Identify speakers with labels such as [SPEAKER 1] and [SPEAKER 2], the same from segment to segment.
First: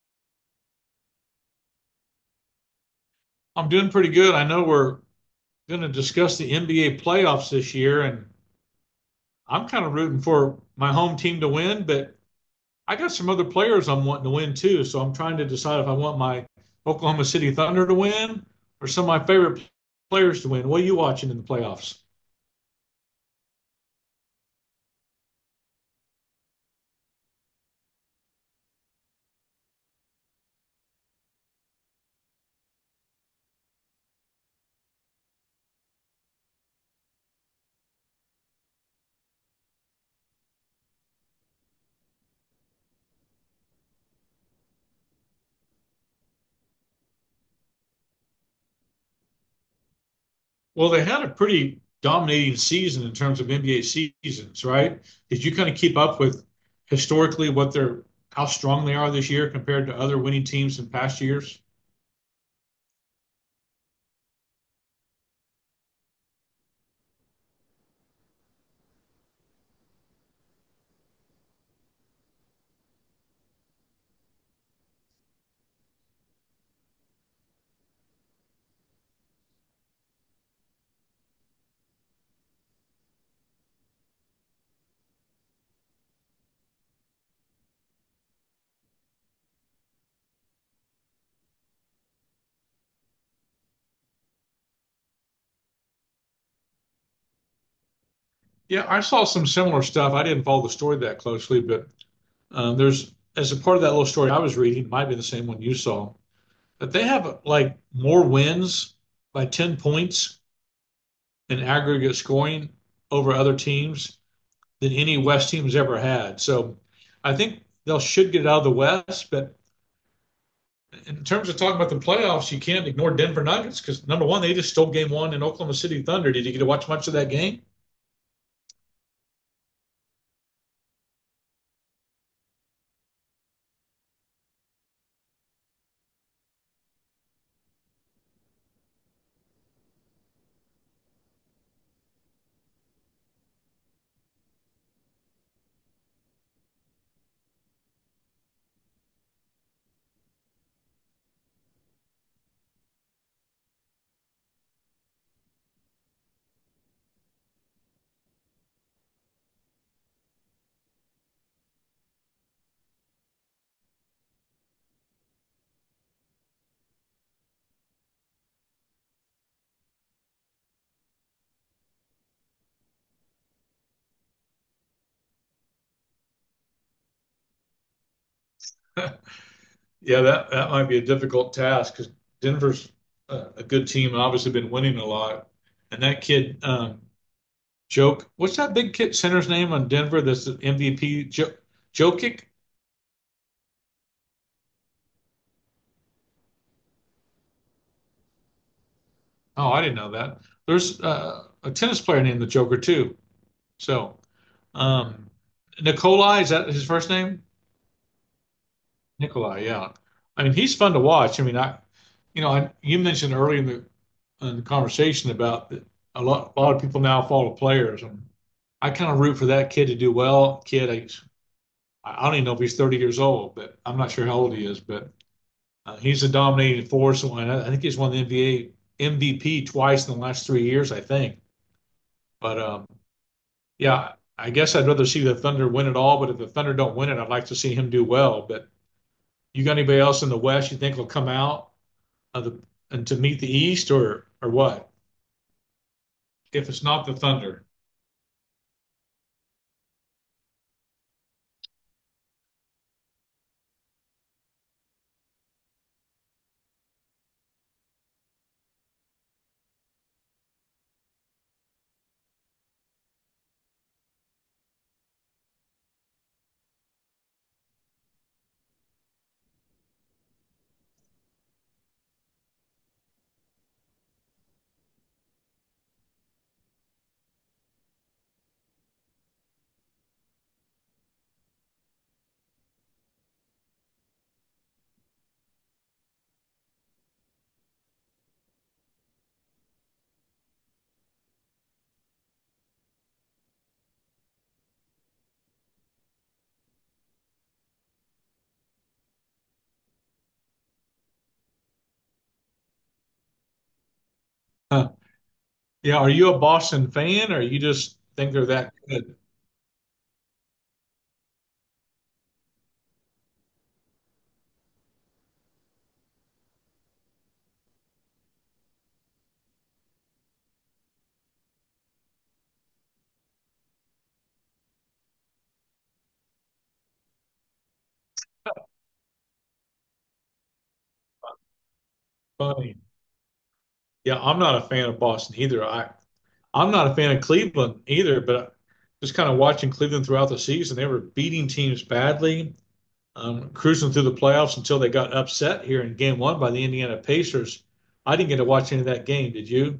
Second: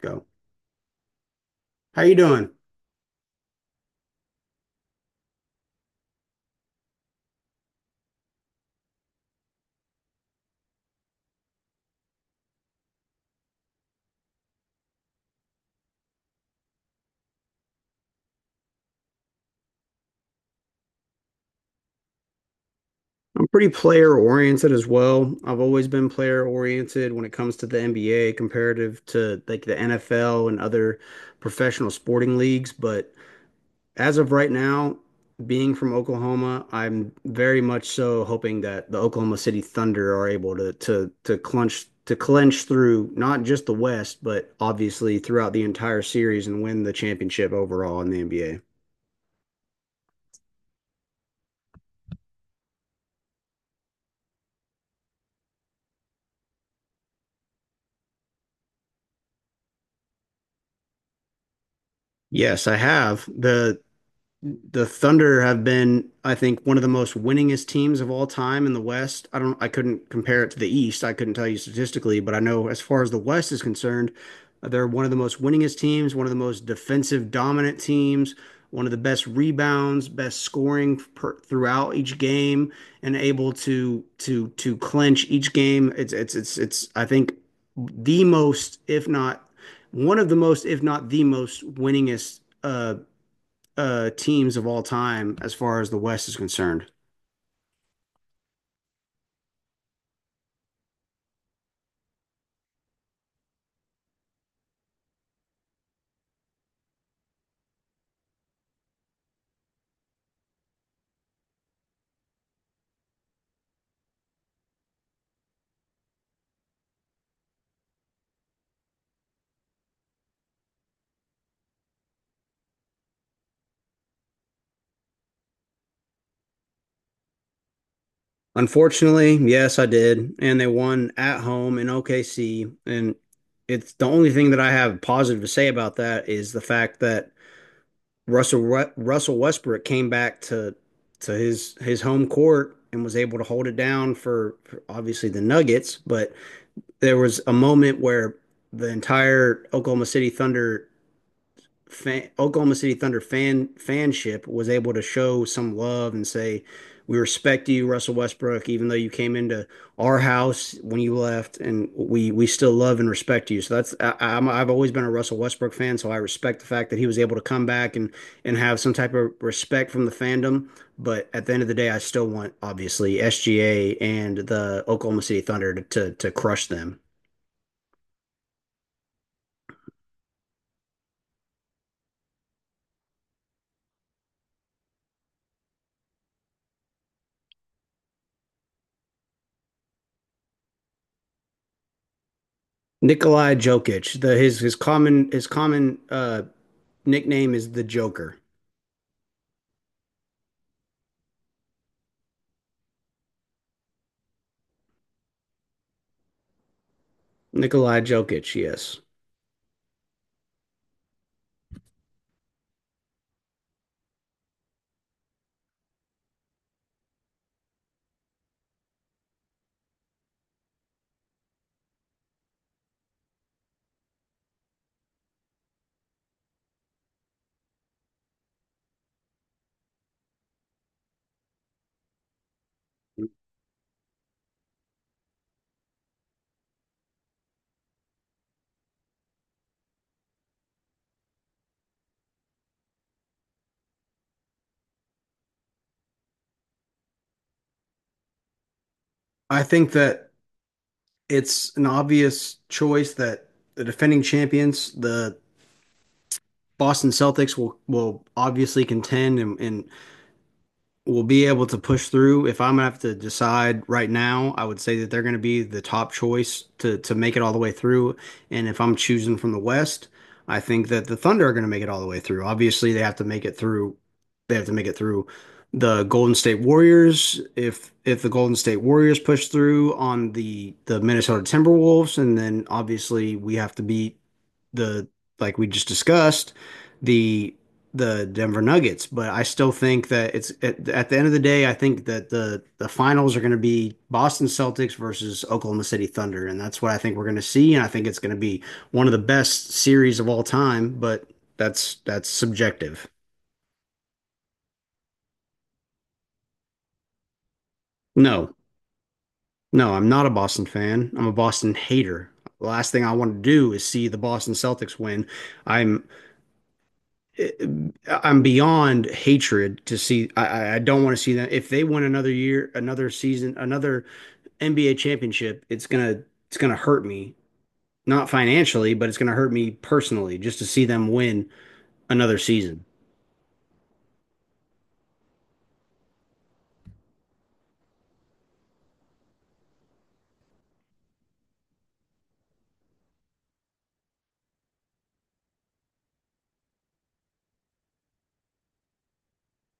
[SPEAKER 1] Go. How you doing?
[SPEAKER 2] I'm doing pretty good. I know we're going to discuss the NBA playoffs this year, and I'm kind of rooting for my home team to win, but I got some other players I'm wanting to win too. So I'm trying to decide if I want my Oklahoma City Thunder to win or some of my favorite players to win. What are you watching in the playoffs?
[SPEAKER 1] I'm pretty player oriented as well. I've always been player oriented when it comes to the NBA comparative to like the NFL and other professional sporting leagues. But as of right now, being from Oklahoma, I'm very much so hoping that the Oklahoma City Thunder are able to clinch through not just the West, but obviously throughout the entire series and win the championship overall in the NBA.
[SPEAKER 2] Well, they had a pretty dominating season in terms of NBA seasons, right? Did you kind of keep up with historically what they're how strong they are this year compared to other winning teams in past years?
[SPEAKER 1] Yes, I have. The Thunder have been, I think, one of the most winningest teams of all time in the West. I couldn't compare it to the East. I couldn't tell you statistically, but I know as far as the West is concerned, they're one of the most winningest teams, one of the most defensive dominant teams, one of the best rebounds, best scoring per, throughout each game, and able to clinch each game. It's I think the most, if not one of the most, if not the most winningest teams of all time as far as the West is concerned.
[SPEAKER 2] Yeah, I saw some similar stuff. I didn't follow the story that closely, but there's as a part of that little story I was reading, it might be the same one you saw, but they have like more wins by 10 points in aggregate scoring over other teams than any West team has ever had. So I think they'll should get out of the West, but in terms of talking about the playoffs, you can't ignore Denver Nuggets because number one, they just stole game one in Oklahoma City Thunder. Did you get to watch much of that game?
[SPEAKER 1] Unfortunately, yes, I did, and they won at home in OKC. And it's the only thing that I have positive to say about that is the fact that Russell Russell Westbrook came back to his home court and was able to hold it down for obviously the Nuggets, but there was a moment where the entire Oklahoma City Thunder fanship was able to show some love and say, "We respect you, Russell Westbrook, even though you came into our house when you left, and we still love and respect you." So I've always been a Russell Westbrook fan, so I respect the fact that he was able to come back and have some type of respect from the fandom. But at the end of the day, I still want obviously SGA and the Oklahoma City Thunder to crush them.
[SPEAKER 2] Yeah, that might be a difficult task because Denver's a good team and obviously been winning a lot. And that kid, Joke, what's that big kid center's name on Denver that's the MVP? Jokic?
[SPEAKER 1] Nikolai Jokic, the his common nickname is the Joker.
[SPEAKER 2] Oh, I didn't know that. There's a tennis player named the Joker too. So, um, Nikolai, is that his first name?
[SPEAKER 1] Nikolai Jokic, yes.
[SPEAKER 2] Nikolai, yeah. I mean, he's fun to watch. I mean, you know, I, you mentioned earlier in in the conversation about that a lot of people now follow players, and I kind of root for that kid to do well. Kid, I don't even know if he's 30 years old, but I'm not sure how old he is. But he's a dominating force, and I think he's won the NBA MVP twice in the last 3 years, I think. But Yeah, I guess I'd rather see the Thunder win it all, but if the Thunder don't win it, I'd like to see him do well. But you got anybody else in the West you think will come out of the and to meet the East or what? If it's not the Thunder.
[SPEAKER 1] I think that it's an obvious choice that the defending champions, the Boston Celtics, will obviously contend and will be able to push through. If I'm gonna have to decide right now, I would say that they're gonna be the top choice to make it all the way through. And if I'm choosing from the West, I think that the Thunder are gonna make it all the way through. Obviously, they have to make it through. They have to make it through the Golden State Warriors. If the Golden State Warriors push through on the Minnesota Timberwolves, and then obviously we have to beat the like we just discussed, the the Denver Nuggets. But I still think that at the end of the day, I think that the finals are going to be Boston Celtics versus Oklahoma City Thunder, and that's what I think we're going to see. And I think it's going to be one of the best series of all time. But that's subjective.
[SPEAKER 2] Huh. Yeah, are you a Boston fan or you just think they're
[SPEAKER 1] No,
[SPEAKER 2] that good?
[SPEAKER 1] no, I'm not a Boston fan. I'm a Boston hater. The last thing I want to do is see the Boston Celtics win. I'm I'm beyond hatred to see. I don't want to see them. If they win another year, another season, another NBA championship, it's gonna hurt me. Not financially, but it's gonna hurt me personally just to see them win another
[SPEAKER 2] Funny.
[SPEAKER 1] season.
[SPEAKER 2] Yeah, I'm not a fan of Boston either. I'm not a fan of Cleveland either, but just kind of watching Cleveland throughout the season, they were beating teams badly cruising through the playoffs until they got upset here in game one by the Indiana Pacers. I didn't get to watch any of that game. Did you?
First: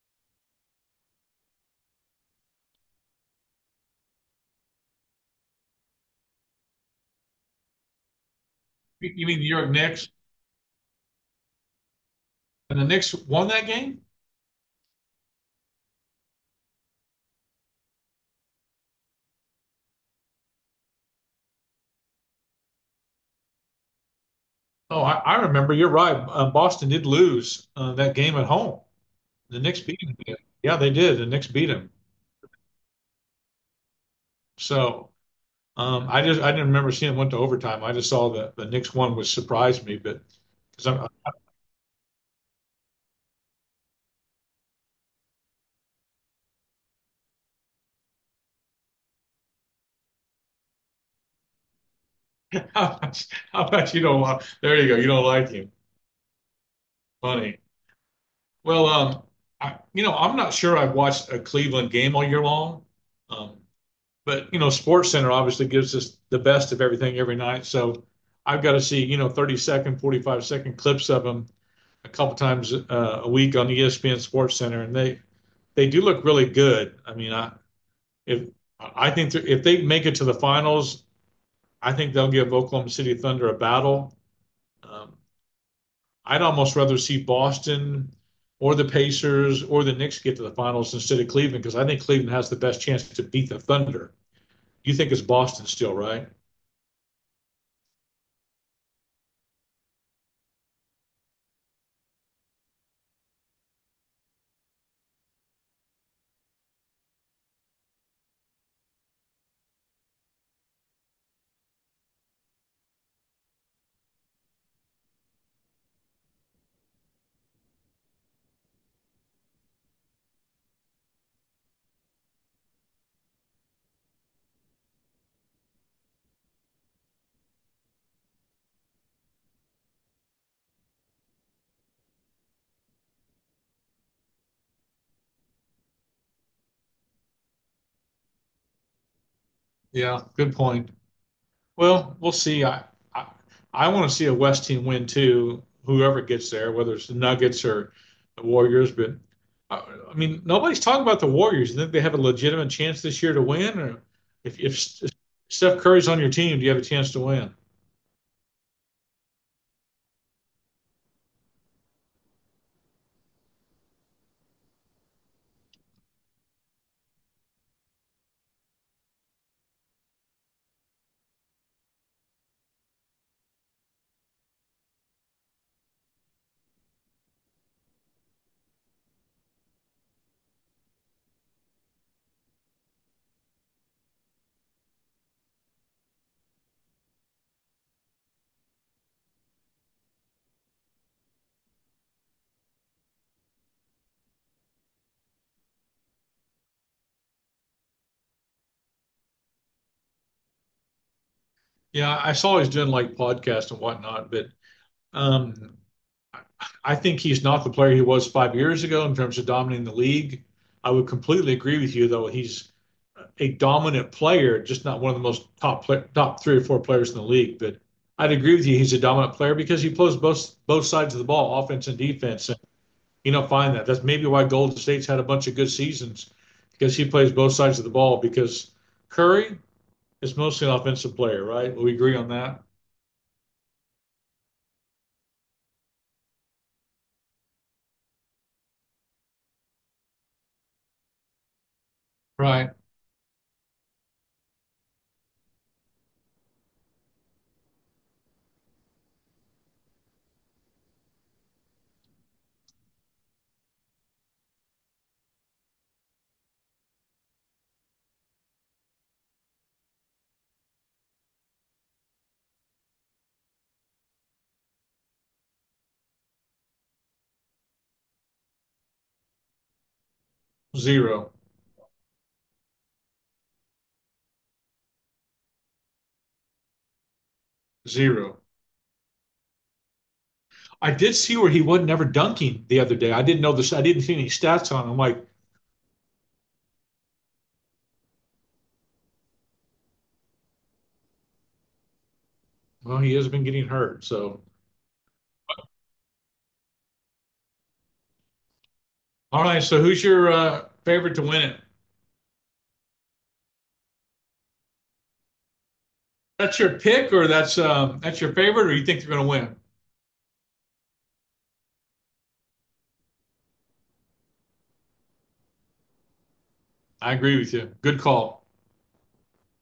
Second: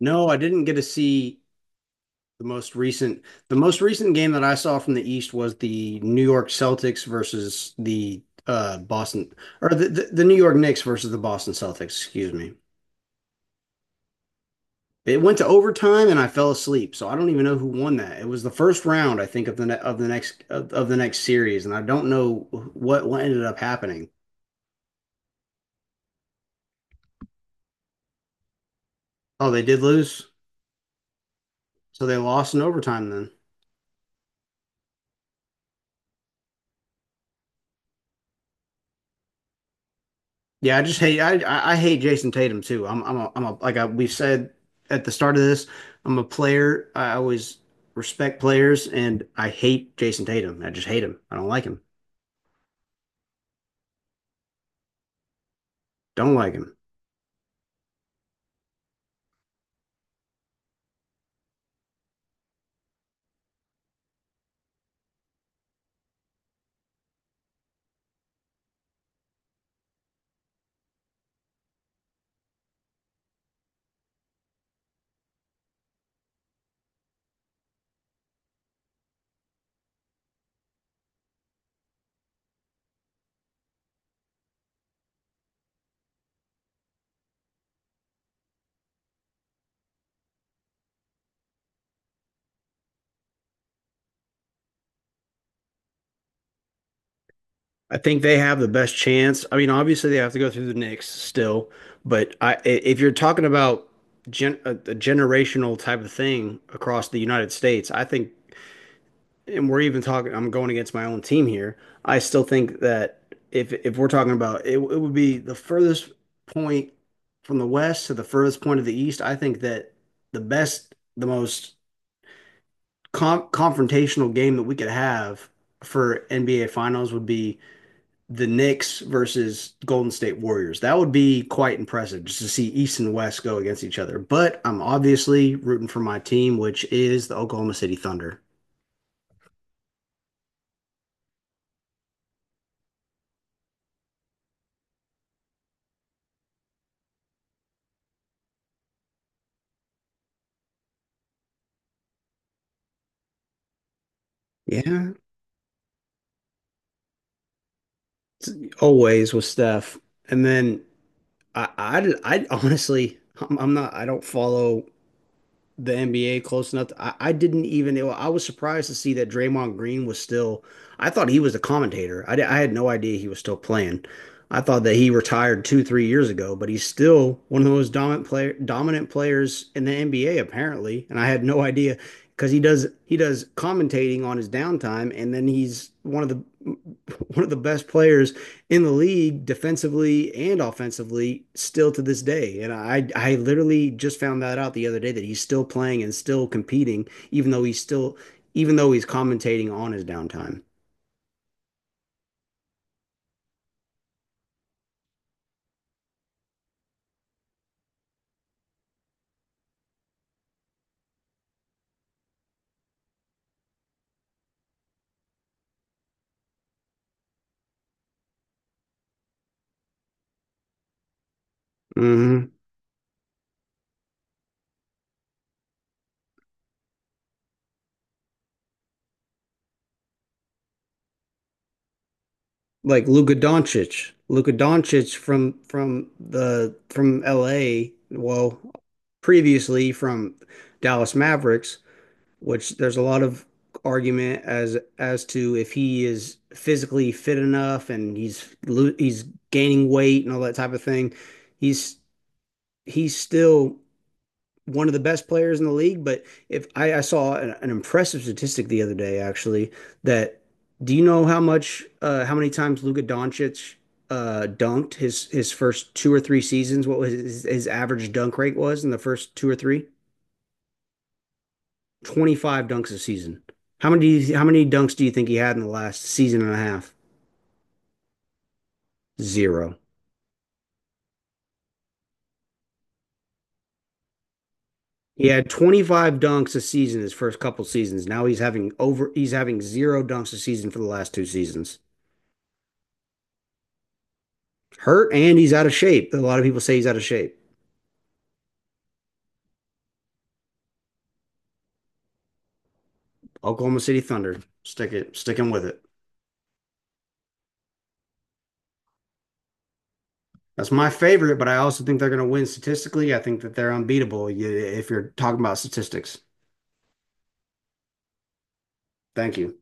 [SPEAKER 1] No, I didn't get to see the most recent. The most recent game that I saw from the East was the New York Celtics versus the
[SPEAKER 2] You
[SPEAKER 1] Boston
[SPEAKER 2] mean the New
[SPEAKER 1] or
[SPEAKER 2] York Knicks?
[SPEAKER 1] the New York Knicks versus the Boston Celtics, excuse me.
[SPEAKER 2] And the Knicks won that game?
[SPEAKER 1] It went to overtime and I fell asleep, so I don't even know who won that. It was the first round, I think, of the ne of the next series, and I don't know what ended up happening.
[SPEAKER 2] Oh, I remember. You're right. Boston did lose that game at home.
[SPEAKER 1] Oh,
[SPEAKER 2] The
[SPEAKER 1] they did
[SPEAKER 2] Knicks beat
[SPEAKER 1] lose,
[SPEAKER 2] them. Yeah, they did. The Knicks beat them.
[SPEAKER 1] so they lost in overtime then.
[SPEAKER 2] So I didn't remember seeing it went to overtime. I just saw the Knicks won, which surprised me. But
[SPEAKER 1] Yeah, I
[SPEAKER 2] because
[SPEAKER 1] just
[SPEAKER 2] I'm
[SPEAKER 1] hate I hate Jason Tatum too. I'm a like I, We said at the start of this, I'm a player. I always respect players, and I hate Jason Tatum. I just hate him. I don't like him.
[SPEAKER 2] how about you don't want? There you go. You don't like him.
[SPEAKER 1] Don't like him.
[SPEAKER 2] Funny. Well, I, you know, I'm not sure I've watched a Cleveland game all year long, um, but you know, Sports Center obviously gives us the best of everything every night. So I've got to see you know 30 second, 45-second clips of them a couple times a week on ESPN Sports Center, and they do look really good. I mean, I if I think if they make it to the finals, I think they'll give Oklahoma City Thunder a battle. Um, I'd almost rather see Boston or the Pacers or the Knicks get to the finals instead of Cleveland because I think Cleveland has the best chance to beat the Thunder. You think it's Boston still, right?
[SPEAKER 1] I think they have the best chance. I mean, obviously they have to go through the Knicks still, but if you're talking about a generational type of thing across the United States, I think, and we're even talking, I'm going against my own team here. I still think that if we're talking about it, it would be the furthest point from the West to the furthest point of the East. I think that the best, the most confrontational game that we could have for NBA Finals would be the Knicks versus Golden State Warriors. That would be quite impressive just to see East and West go against each other. But I'm obviously rooting for my team, which is the Oklahoma City Thunder.
[SPEAKER 2] Yeah, good point. Well, we'll see. I, I want to see a West team win too. Whoever gets there, whether it's the Nuggets or the Warriors, but mean, nobody's talking about the Warriors. You think they have a legitimate chance this year to win, or if
[SPEAKER 1] Yeah,
[SPEAKER 2] Steph Curry's on your team, do you have a chance to win?
[SPEAKER 1] always with Steph. And then I, I honestly, I'm not, I don't follow the NBA close enough. To, I didn't even, it, I was surprised to see that Draymond Green was still, I thought he was a commentator. I had no idea he was still playing. I thought that he retired two, 3 years ago, but he's still one of the most dominant players in the NBA apparently. And I had no idea because he does commentating on his downtime, and then he's one of the, one of the best players in the league defensively and offensively still to this day. And I literally just found that out the other day that he's still playing and still competing, even though he's commentating on his downtime.
[SPEAKER 2] Yeah, I saw he's doing like podcasts and whatnot, but Um, I think he's not the player he was 5 years ago in terms of dominating the league. I would completely agree with you, though. He's a dominant player, just not one of the most top three or four players in the league. But I'd agree with you. He's a dominant player because he plays both sides of the ball, offense and defense.
[SPEAKER 1] hmm
[SPEAKER 2] And you don't find that. That's maybe why Golden State's had a bunch of good seasons because he plays both sides of the ball. Because Curry is mostly an offensive player, right? Will we agree on that?
[SPEAKER 1] Like Luka Doncic from LA, well, previously from Dallas Mavericks, which
[SPEAKER 2] Right.
[SPEAKER 1] there's a lot of argument as to if he is physically fit enough and he's gaining weight and all that type of thing. He's he's still one of the best players in the league, but if I, I saw an impressive statistic the other day, actually, that do you know how many times Luka Doncic dunked his first 2 or 3 seasons, what was his average dunk rate was in the first two or three?
[SPEAKER 2] Zero,
[SPEAKER 1] 25 dunks a season. How many dunks do you think he had in the last season and a half?
[SPEAKER 2] zero.
[SPEAKER 1] Zero.
[SPEAKER 2] I did see where he wasn't ever dunking the other day. I didn't know this. I didn't see any stats on him. I'm Like,
[SPEAKER 1] He had 25 dunks a season his first couple seasons. Now he's having zero dunks a season for the last 2 seasons.
[SPEAKER 2] well, he has been getting hurt. So,
[SPEAKER 1] Hurt, and he's out of shape. A lot of people say he's out of shape.
[SPEAKER 2] all right. So, who's your favorite to win it?
[SPEAKER 1] Oklahoma City Thunder. Stick it. Stick him with it.
[SPEAKER 2] That's your pick, or that's your favorite, or you think they're going to win?
[SPEAKER 1] That's my favorite, but I also think they're going to win statistically. I think that they're unbeatable if you're talking about statistics.
[SPEAKER 2] I agree with you. Good call.
[SPEAKER 1] Thank you.